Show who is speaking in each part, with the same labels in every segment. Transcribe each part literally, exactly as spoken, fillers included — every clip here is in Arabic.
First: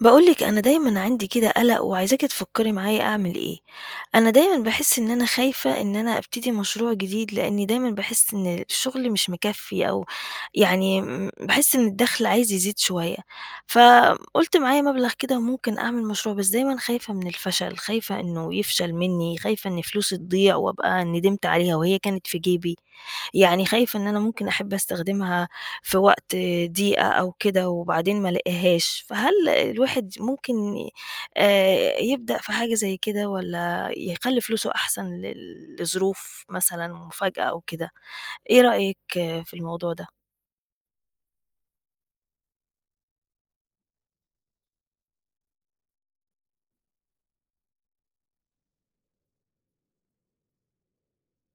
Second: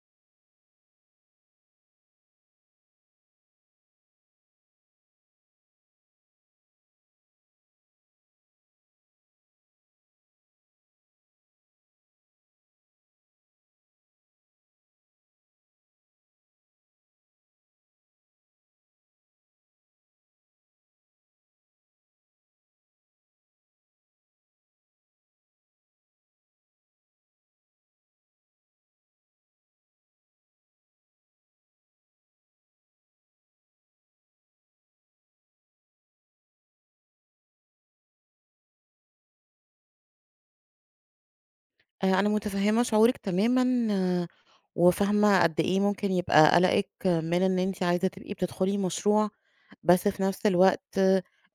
Speaker 1: باقولِك أنا دايمًا عندي كده قلق وعايزاكِ تفكّري معايا أعمل إيه، أنا دايمًا باحس إن أنا خايفة إن أنا أبتدي مشروع جديد، لإني دايمًا باحس إن الشغل مش مكفّي أو يعني م باحس إن الدخل عايز يزيد شوية، فقُلت معايا مبلغ كده ممكن أعمل مشروع، بس دايمًا خايفة من الفشل، خايفة إنه يفشل منّي، خايفة إن فلوسي تضيع وأبقى ندمت عليها وهي كانت في جيبي، يعني خايفة إن أنا ممكن أحب أستخدمها في وقت ضيقة أو كده وبعدين ما لاقيهاش، فهل الواحد ممكن آآ يبدأ في حاجة زي كده والّا يخلّي فلوسه أحسن لل لظروف مثلًا مفاجأة أو كده، إيه رأيِك في الموضوع ده؟
Speaker 2: آآ أنا مُتفهِّمة شعورِك تمامًا، آه، وفاهمة قد إيه ممكن يبقى قلقِك من إن أنتِ عايزة تبقي بتدخُلي مشروع، بس في نفس الوقت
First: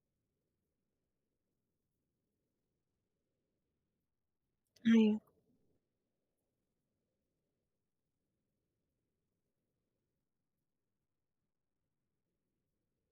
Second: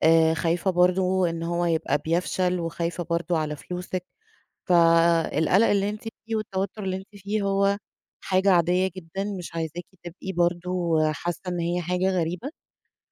Speaker 2: آآ خايفة برضه إن هو يبقى بيفشل، وخايفة برضه على فلوسِك،
Speaker 1: أيوه.
Speaker 2: فالقلق اللي أنتِ فيه والتوتُّر اللي أنتِ فيه هو حاجة عادية جدًا، مش عايزاكِ تبقي برضه حاسة إن هي حاجة غريبة،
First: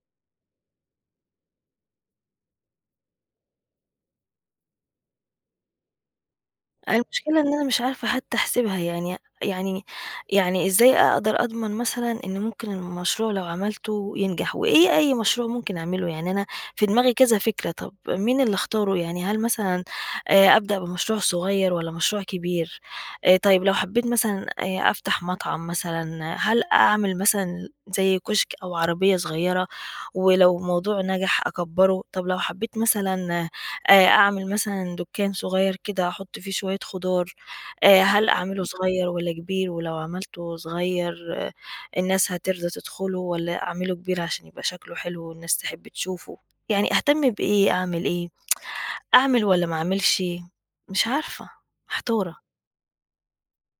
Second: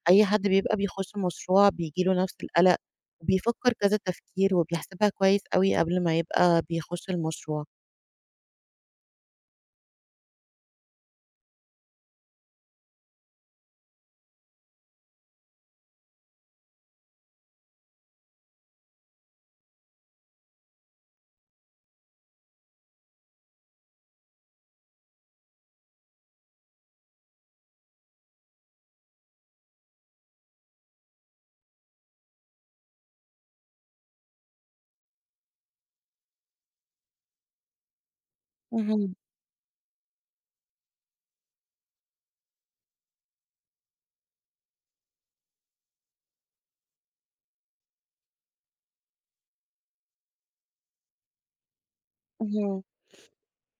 Speaker 2: أي حد بيبقى بيخُش مشروع بييجي له نفس القلق، وبيفكّر كذا تفكير وبيحسبها كويس أوي قبل ما يبقى بيخُش
Speaker 1: المشكلة إن
Speaker 2: المشروع.
Speaker 1: أنا مش عارفة حتى أحسبها يعني يعني يعني إزاي أقدر أضمن مثلًا إن ممكن المشروع لو عملته ينجح، وإيه أي مشروع ممكن أعمله؟ يعني أنا في دماغي كذا فكرة، طب مين اللي أختاره؟ يعني هل مثلًا آآ أبدأ بمشروع صغير والّا مشروع كبير؟ آآ طيب لو حبيت مثلًا آآ أفتح مطعم مثلًا، هل أعمل مثلًا زي كشك أو عربية صغيرة ولو الموضوع نجح أكبّره؟ طب لو حبيت مثلًا آآ أعمل مثلًا دُكّان صغير كده أحُط فيه شوية خضار، آآ هل أعمله صغير
Speaker 2: اهم،
Speaker 1: والّا كبير؟ ولو عملته صغير آه، الناس هترضى تدخله والّا أعمله كبير عشان يبقى شكله حلو والناس تحب تشوفه؟ يعني أهتم بإيه، أعمل إيه، أعمل والّا ما أعملش؟ مش عارفة، محتارة.
Speaker 2: اهم.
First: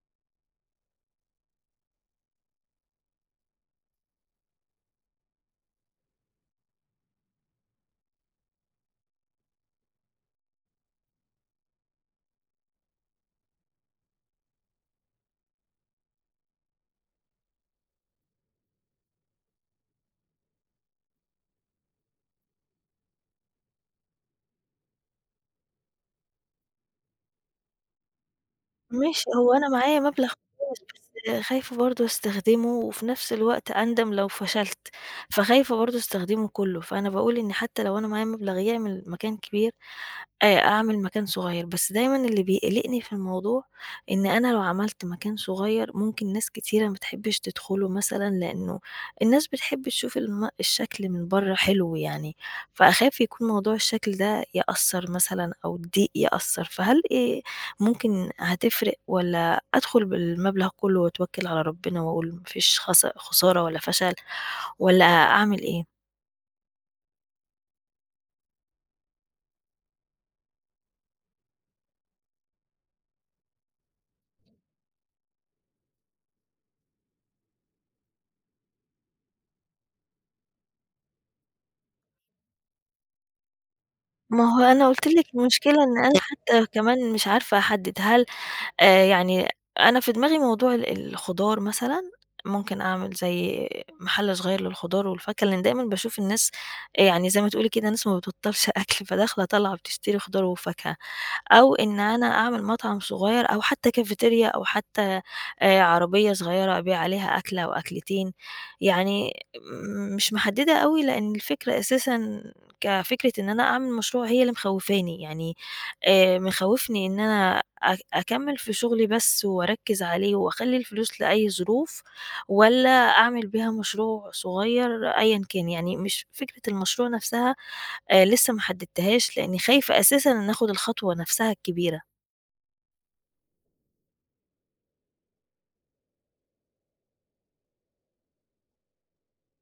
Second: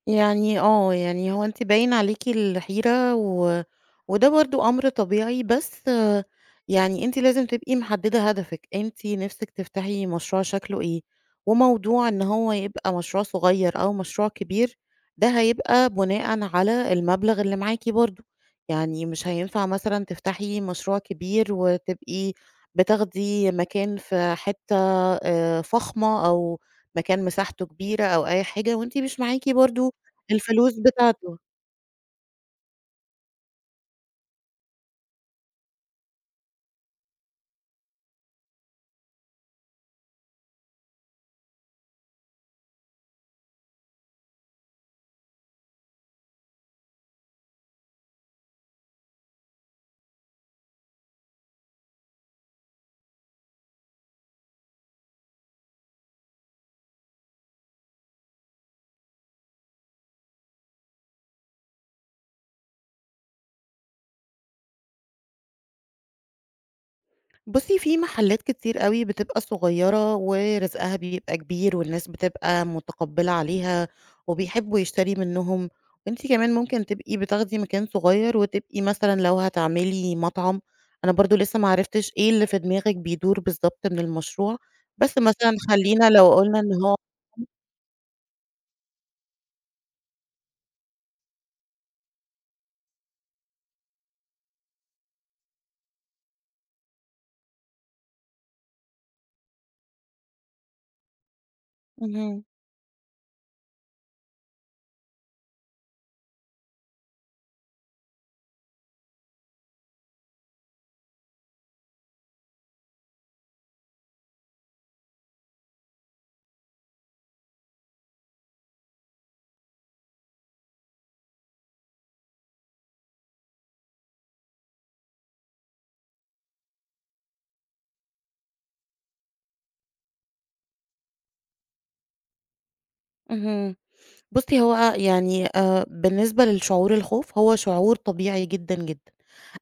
Speaker 2: يعني آه، يعني هو أنتِ باين عليكِ الحيرة و وده برضه أمر طبيعي، بس آه، يعني أنتِ لازم تبقي محددة هدفِك، أنتِ نِفْسِك تفتحي مشروع شكله إيه، وموضوع إن هو يبقى مشروع صغير أو مشروع كبير، ده هيبقى بناءً على المبلغ اللي معاكِ برضه، يعني مش هينفع مثلًا تفتحي مشروع كبير وتبقي بتاخدي مكان في حتة آآ، فخمة أو مكان مساحته كبيرة أو أي حاجة، وأنتِ مش
Speaker 1: ماشي،
Speaker 2: معاكِ
Speaker 1: هو أنا
Speaker 2: برضه
Speaker 1: معايا مبلغ
Speaker 2: الفلوس
Speaker 1: كويس،
Speaker 2: بتاعته.
Speaker 1: بس خايفة برضه أستخدمه، وفي نفس الوقت أندم لو فشلت، فخايفة برضه أستخدمه كلّه، فأنا باقول إن حتى لو أنا معايا مبلغ يعمل مكان كبير، آآ أعمل مكان صغير، بس دايمًا اللي بيقلقني في الموضوع إن أنا لو عملت مكان صغير ممكن ناس كتيرة ما تحبش تدخله مثلًا، لإنه الناس بتحب تشوف الم الشكل من برّه حلو يعني، فأخاف يكون موضوع الشكل ده يأثّر مثلًا أو الضيق يأثّر، فهل آآ ممكن هتفرق والّا أدخل بالمبلغ كلّه وأتوكّل على ربنا وأقول ما فيش خس خسارة ولا فشل والّا أعمل إيه؟
Speaker 2: بُصّي، في محلات كتير أوي بتبقى صغيرة ورزقها بيبقى كبير والناس بتبقى متقبّلة عليها وبيحبّوا يشتري منّهم، وأنتِ كمان ممكن تبقي بتاخدي مكان صغير وتبقي مثلًا لو هتعملي مطعم، أنا برضه لسه ما عرفتش إيه اللي في دماغِك بيدور بالضبط من
Speaker 1: ما
Speaker 2: المشروع،
Speaker 1: هو أنا قُلت
Speaker 2: بس
Speaker 1: لِك
Speaker 2: مثلًا
Speaker 1: المشكلة إن
Speaker 2: خلّينا
Speaker 1: أنا
Speaker 2: لو قُلنا
Speaker 1: حتى
Speaker 2: إن هو
Speaker 1: كمان مش عارفة أحدّد، هل آآ يعني أنا في دماغي موضوع ال الخضار مثلًا، ممكن أعمل زي محل صغير للخضار والفاكهة، لإن دايمًا باشوف الناس آه، يعني زي ما تقولي كده ناس ما بتبطّلش أكل، فداخلة طالعة بتشتري خضار وفاكهة. أو إن أنا
Speaker 2: اهم،
Speaker 1: أعمل مطعم صغير أو حتى كافيتيريا أو حتى آآ عربية صغيرة أبيع عليها أكلة أو أكلتين، يعني م مش محددة أوي لأن الفكرة أساسًا كفكرة إن أنا أعمل مشروع هي اللي مخوفاني، يعني آآ مخوفني إن أنا أك أكمل في شغلي بس وأركز عليه وأخلي الفلوس لأي ظروف، والّا أعمل بيها مشروع صغير أيًا كان، يعني مش فكرة المشروع نفسها آآ لسه ما حددتهاش، لإني خايفة أساسًا إن آخد الخطوة نفسها الكبيرة،
Speaker 2: اهم. بُصّي، هو يعني آآ بالنسبة للشعور الخوف، هو شعور طبيعي جدًا، جدًا.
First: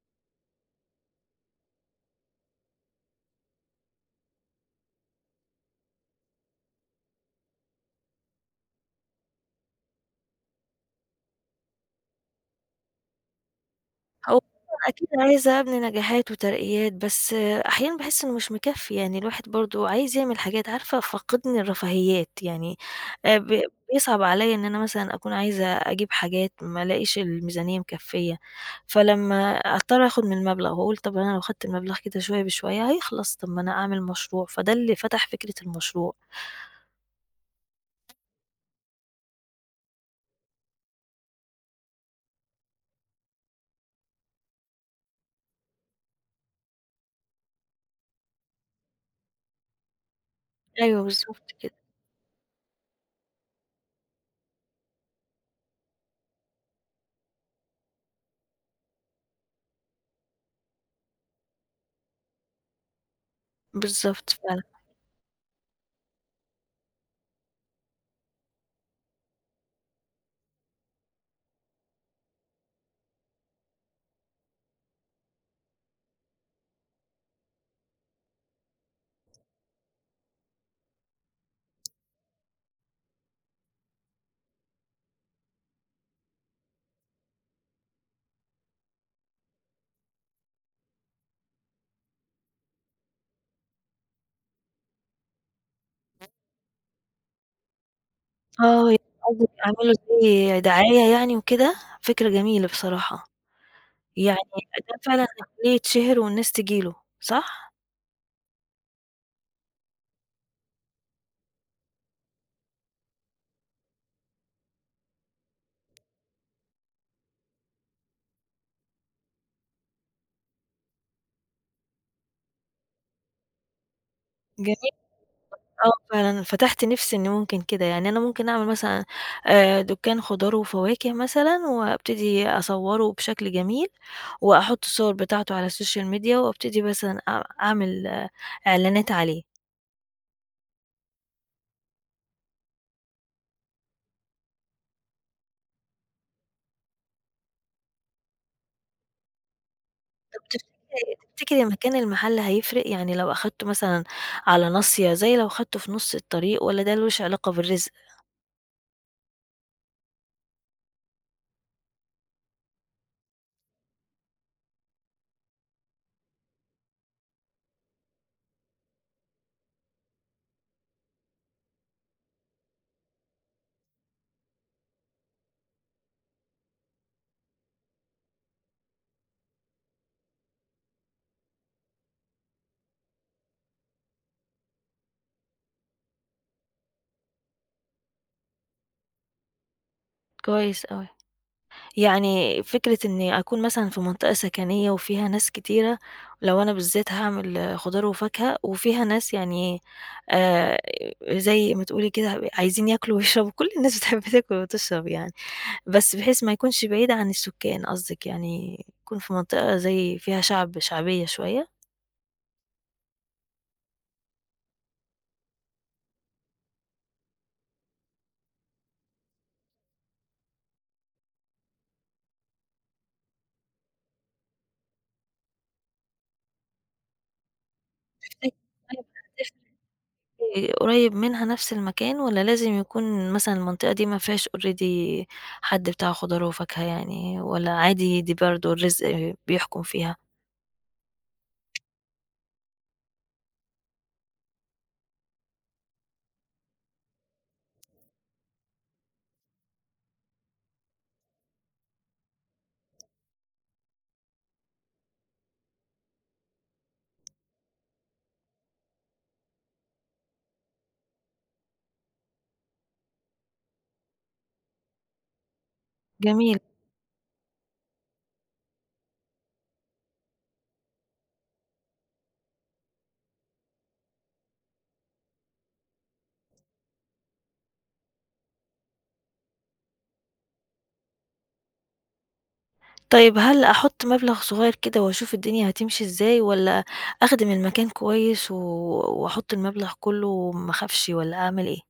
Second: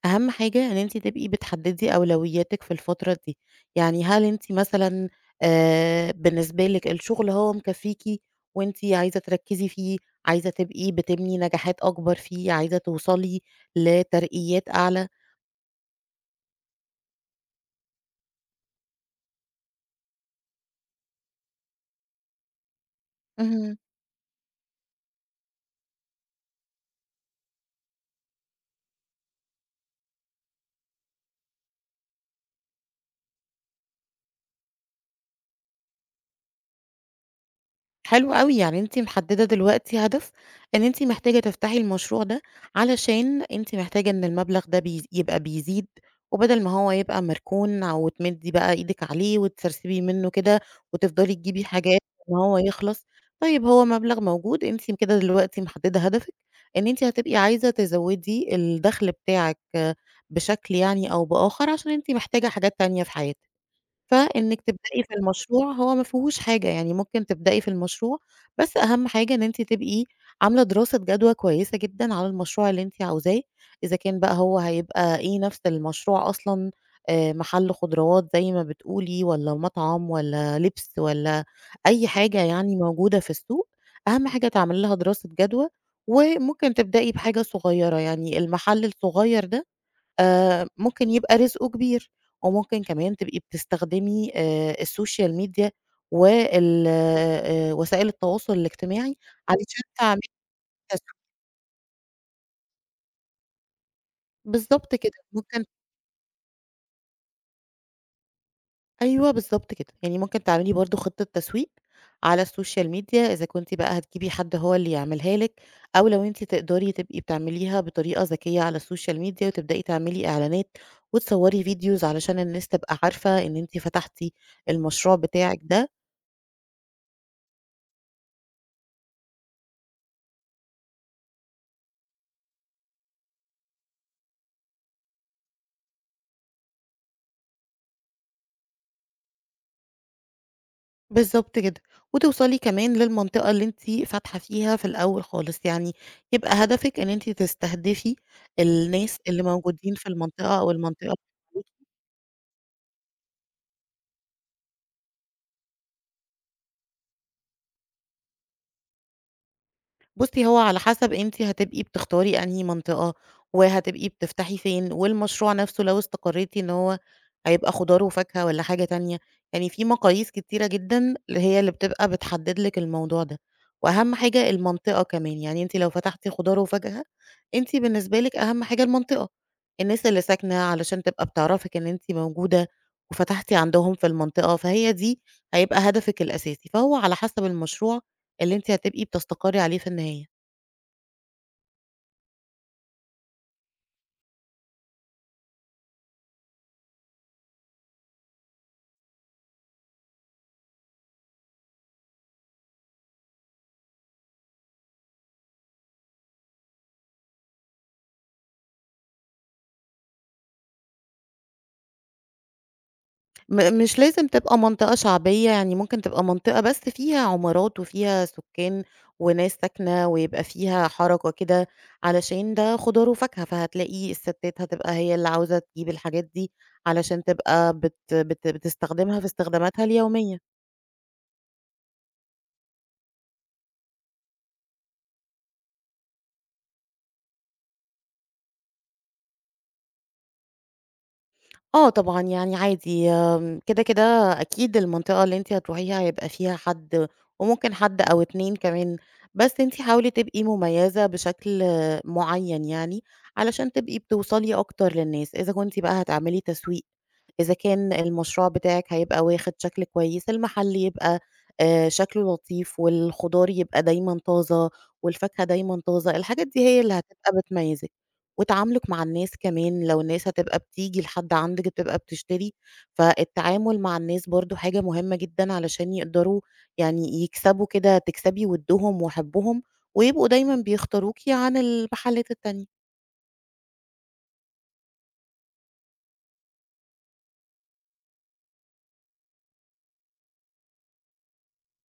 Speaker 2: أهم حاجة إن أنتِ تبقي بتحددي أولوياتِك في الفترة دي، يعني هل أنتِ مثلًا آآ، بالنسبة لِك الشغل هو مكفّيكِ وأنتِ عايزة تركّزي فيه، عايزة تبقي بتبني نجاحات أكبر فيه، عايزة توصلي
Speaker 1: هو
Speaker 2: لترقيات
Speaker 1: أنا
Speaker 2: أعلى؟
Speaker 1: أكيد عايزة أبني نجاحات وترقيات، بس آه، أحيانًا باحس إنه مش مكفّي، يعني الواحد برضه عايز يعمل حاجات عارفة فاقدني الرفاهيات، يعني آآ ب
Speaker 2: اهم.
Speaker 1: بيصعب عليَّ إن أنا مثلًا أكون عايزة أجيب حاجات ما الاقيش الميزانية مكفّية، فلمّا أضطر آخد من المبلغ وأقول طب أنا لو خدت المبلغ كده شوية بشوية هيخلص، طب ما أنا أعمل مشروع، فده اللي فتح فكرة المشروع.
Speaker 2: حلو أوي، يعني أنتِ محددة دلوقتي هدف إن أنتِ محتاجة تفتحي المشروع ده، علشان أنتِ محتاجة إن المبلغ ده بي يبقى بيزيد، وبدل ما هو يبقى مركون أو تمدّي بقى إيدِك عليه وتسرسبي منه كده،
Speaker 1: أيوه
Speaker 2: وتفضلي
Speaker 1: بالضبط
Speaker 2: تجيبي
Speaker 1: كده،
Speaker 2: حاجات إن هو يخلص، طيب هو مبلغ موجود، أنتِ كده دلوقتي محددة هدفِك إن أنتِ هتبقي عايزة تزوّدي الدخل بتاعِك آه، بشكل يعني أو بآخر، عشان أنتِ محتاجة حاجات تانية في حياتِك.
Speaker 1: بالضبط
Speaker 2: فإنِّك
Speaker 1: فعلًا.
Speaker 2: تبدئي في المشروع هو ما فيهوش حاجة، يعني ممكن تبدئي في المشروع، بس أهم حاجة إن أنتِ تبقي عاملة دراسة جدوى كويسة جدًا على المشروع اللي أنتِ عاوزاه، إذا كان بقى هو هيبقى إيه نفس المشروع أصلًا، آآ محل خضروات زي ما بتقولي والّا مطعم والّا لبس والّا أي حاجة يعني موجودة في السوق، أهم حاجة تعملي لها دراسة جدوى، وممكن تبدئي بحاجة صغيرة، يعني المحل الصغير ده آآ ممكن يبقى رزقه كبير، وممكن كمان تبقي بتستخدمي آآ السوشيال ميديا وال آآ وسائل التواصل
Speaker 1: آه، يعني
Speaker 2: الاجتماعي
Speaker 1: قصدِك أعمل
Speaker 2: علشان
Speaker 1: له
Speaker 2: تعملي
Speaker 1: زي دعاية
Speaker 2: تسويق
Speaker 1: يعني وكده؟ فكرة جميلة بصراحة، يعني
Speaker 2: بالضبط
Speaker 1: ده
Speaker 2: كده،
Speaker 1: فعلًا
Speaker 2: ممكن
Speaker 1: هيخلّيه يتشهر والناس تيجي له، صح؟
Speaker 2: أيوه بالضبط كده، يعني ممكن تعملي برضه خطة تسويق على السوشيال ميديا إذا كنتِ بقى هتجيبي حد هو اللي يعملها لِك، أو لو أنتِ تقدري تبقي بتعمليها بطريقة ذكية على السوشيال ميديا وتبدئي تعملي إعلانات وتصوري فيديوز علشان الناس تبقى عارفة إن أنتِ فتحتِ
Speaker 1: جميل.
Speaker 2: المشروع بتاعِك ده
Speaker 1: آه فعلًا، فتحت نفسي إن ممكن كده، يعني أنا ممكن أعمل مثلًا آآ، دُكان خضار وفواكه مثلًا وأبتدي أصوّره بشكل جميل، وأحُط الصور بتاعته على السوشيال ميديا وأبتدي مثلًا أع أعمل آه، إعلانات عليه.
Speaker 2: بالضبط كده، وتوصلي كمان للمنطقة اللي أنتِ فاتحة فيها في الأول خالص، يعني يبقى هدفِك إن أنتِ تستهدفي الناس اللي موجودين في
Speaker 1: طب
Speaker 2: المنطقة أو المنطقة
Speaker 1: تفتكري تفتكري مكان المحل هيفرق؟ يعني لو أخدته مثلًا على ناصية زي لو أخدته في نُص الطريق والّا ده مالوش علاقة بالرزق؟
Speaker 2: بُصّي، هو على حسب أنتِ هتبقي بتختاري أنهي منطقة، وهتبقي بتفتحي فين، والمشروع نفسه لو استقريتِ إن هو هيبقى خضار وفاكهة والّا حاجة تانية، يعني في مقاييس كتيرة جدًا اللي هي اللي بتبقى بتحدد لِك الموضوع ده، وأهم حاجة المنطقة كمان، يعني أنتِ لو فتحتِ خضار وفاكهة، أنتِ بالنسبة لِك أهم حاجة المنطقة، الناس اللي ساكنة علشان تبقى بتعرفِك إن أنتِ موجودة، وفتحتِ عندهم في المنطقة، فهي دي هيبقى هدفِك الأساسي، فهو على حسب المشروع اللي أنتِ هتبقي بتستقري عليه في النهاية.
Speaker 1: كويس أوي. يعني فكرة إني أكون مثلًا في منطقة سكنية وفيها ناس كتيرة، لو أنا بالذات هاعمل خضار وفاكهة وفيها ناس يعني آآ زي ما تقولي كده عايزين ياكلوا ويشربوا، كل الناس بتحب تاكل وتشرب يعني، بس بحيث ما يكونش بعيد عن السكان قصدِك يعني يكون في منطقة زي فيها شعب شعبية شوية؟
Speaker 2: م مش لازم تبقى منطقة شعبية، يعني ممكن تبقى منطقة بس فيها عمارات وفيها سكان وناس ساكنة، ويبقى فيها حركة كده، علشان ده خضار وفاكهة، فهتلاقي الستات هتبقى هي اللي عاوزة تجيب الحاجات دي، علشان تبقى بت بت بتستخدمها في استخداماتها اليومية.
Speaker 1: آآ قريب منها نفس المكان والّا لازم يكون مثلًا المنطقة دي ما فيهاش already حد بتاع خضار وفاكهة يعني والّا عادي دي برضه الرزق بيحكم فيها؟
Speaker 2: آه طبعًا، يعني عادي آمم، كده، كده أكيد المنطقة اللي أنتِ هتروحيها هيبقى فيها حد وممكن حد أو اتنين كمان، بس أنتِ حاولي تبقي مميزة بشكل معيّن يعني، علشان تبقي بتوصلي أكتر للناس، إذا كنتِ بقى هتعملي تسويق إذا كان المشروع بتاعِك هيبقى واخد شكل كويس، المحل يبقى آآ شكله لطيف، والخضار يبقى دايمًا طازة، والفاكهة دايمًا طازة، الحاجات
Speaker 1: جميل.
Speaker 2: دي هي اللي هتبقى بتميّزِك، وتعاملُك مع الناس كمان لو الناس هتبقى بتيجي لحد عندِك بتبقى بتشتري، فالتعامل مع الناس برضه حاجة مهمة جدًا علشان يقدروا يعني يكسبوا كده تكسبي وِدّهم وحُبّهم، ويبقوا دايمًا بيختاروكِ عن المحلات التانية.
Speaker 1: طيب هل أحُط مبلغ صغير كده وأشوف الدنيا هتمشي إزاي والّا أخدم المكان كويس و وأحُط المبلغ كُلّه وما أخافش والّا أعمل إيه؟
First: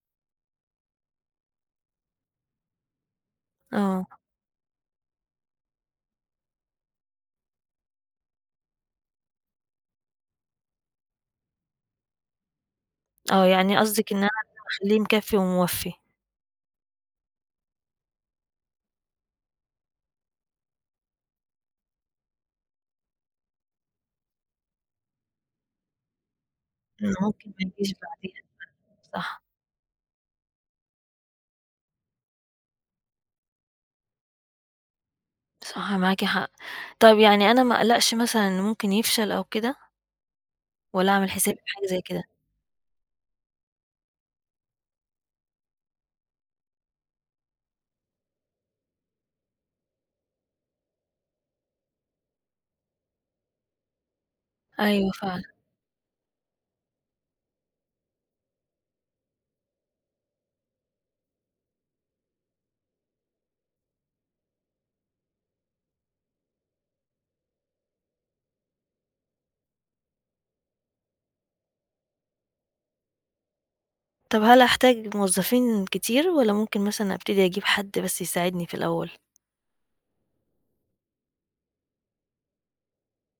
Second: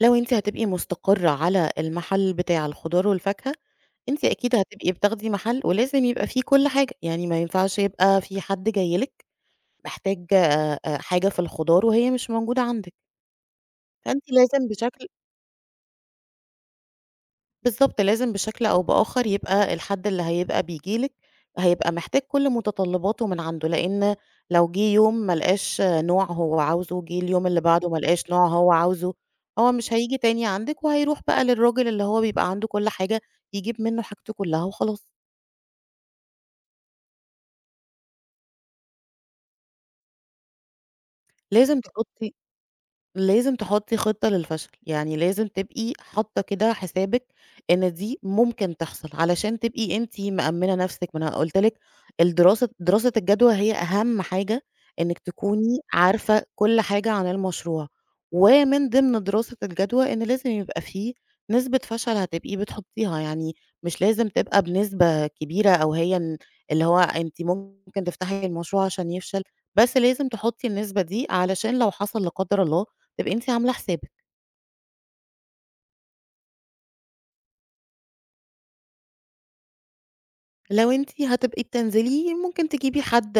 Speaker 2: لو أنتِ هتبقي مستقرة على المحل بتاع الخضار والفاكهة،
Speaker 1: آه.
Speaker 2: أنتِ أكيد هتبقي بتاخدي محل ولازم يبقى فيه كل حاجة، يعني ما ينفعش يبقى في حد جاي لِك محتاج آآ، حاجة في الخضار وهي مش موجودة عندِك،
Speaker 1: آه. يعني قصدِك إن
Speaker 2: فأنتِ
Speaker 1: أنا لازم
Speaker 2: لازم
Speaker 1: أخلّيه
Speaker 2: بشكل
Speaker 1: مكفّي وموفّي،
Speaker 2: بالضبط، لازم بشكل أو بآخر يبقى الحد اللي هيبقى بييجي لِك، هيبقى محتاج كل متطلباته من عنده، لإن لو جه يوم ما لقاش نوع هو عاوزه،
Speaker 1: إن
Speaker 2: جه اليوم
Speaker 1: ممكن
Speaker 2: اللي
Speaker 1: ما
Speaker 2: بعده
Speaker 1: يجيش
Speaker 2: ما لقاش
Speaker 1: بعديها.
Speaker 2: نوع هو عاوزه،
Speaker 1: صح،
Speaker 2: هو مش هييجي تاني عندِك وهيروح بقى للراجل اللي هو بيبقى عنده كل حاجة، يجيب منه حاجته كلها وخلاص،
Speaker 1: صح معاكِ حق. طب يعني أنا ما أقلقش مثلًا إن ممكن يفشل أو كده؟ ولا أعمل حسابي في
Speaker 2: لازم
Speaker 1: حاجة زي كده،
Speaker 2: تحطي لازم تحطي خطة للفشل، يعني لازم تبقي حاطة كده حسابِك إن دي ممكن تحصل، علشان تبقي أنتِ مأمنة نفسِك، ما أنا قُلت لِك الدراسة دراسة الجدوى هي أهم حاجة
Speaker 1: أيوه
Speaker 2: إنِك
Speaker 1: فعلًا.
Speaker 2: تكوني عارفة كل حاجة عن المشروع، ومن ضمن دراسة الجدوى إن لازم يبقى في نسبة فشل هتبقي بتحطيها، يعني مش لازم تبقى بنسبة كبيرة أو هي ال اللي هو أنتِ ممكن تفتحي المشروع عشان يفشل، بس لازم تحطي النسبة دي علشان لو حصل لا قدر الله تبقي أنتِ عاملة حسابِك،
Speaker 1: طب هل هاحتاج موظفين كتير والّا ممكن مثلًا أبتدي أجيب حد بس يساعدني في الأول؟
Speaker 2: لو أنتِ هتبقي بتنزلي ممكن تجيبي حد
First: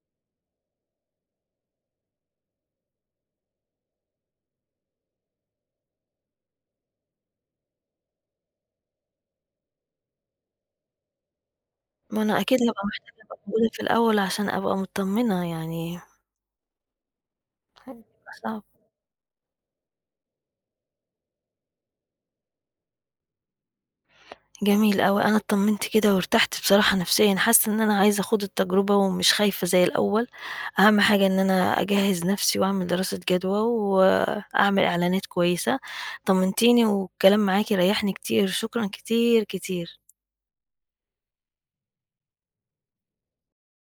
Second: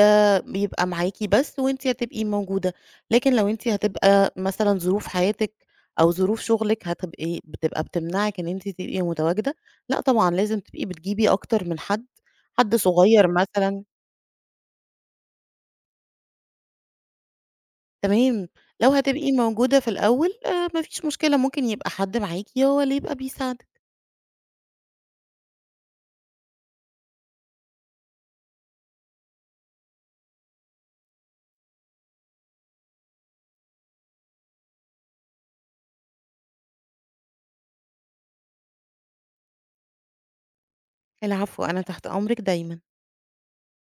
Speaker 2: يبقى معاكِ بس وأنتِ هتبقي موجودة، لكن لو أنتِ هتبقى مثلًا ظروف حياتِك أو ظروف شغلِك هتبقي بتبقى بتمنعِك إن أنتِ تبقي متواجدة، لأ طبعًا لازم تبقي بتجيبي أكتر من حد،
Speaker 1: ما أنا أكيد
Speaker 2: حد
Speaker 1: هابقى محتاجة
Speaker 2: صغير
Speaker 1: أبقى موجودة
Speaker 2: مثلًا
Speaker 1: في الأول عشان أبقى متطمنة، يعني هيبقى
Speaker 2: تمام،
Speaker 1: صعب.
Speaker 2: لو هتبقي موجودة في الأول آآ، ما فيش مشكلة ممكن يبقى حد معاكِ هو اللي يبقى بيساعدِك.
Speaker 1: جميل أوي، أنا اتطمنت كده وارتحت بصراحة نفسيًا، حاسة إن أنا عايزة أخوض التجربة ومش خايفة زي الأول، أهم حاجة إن أنا أجهّز نفسي وأعمل دراسة جدوى وأعمل إعلانات كويسة. طمنتيني والكلام معاكِ ريحني كتير، شكرًا كتير، كتير.
Speaker 2: العفو، أنا تحت أمرِك دايمًا.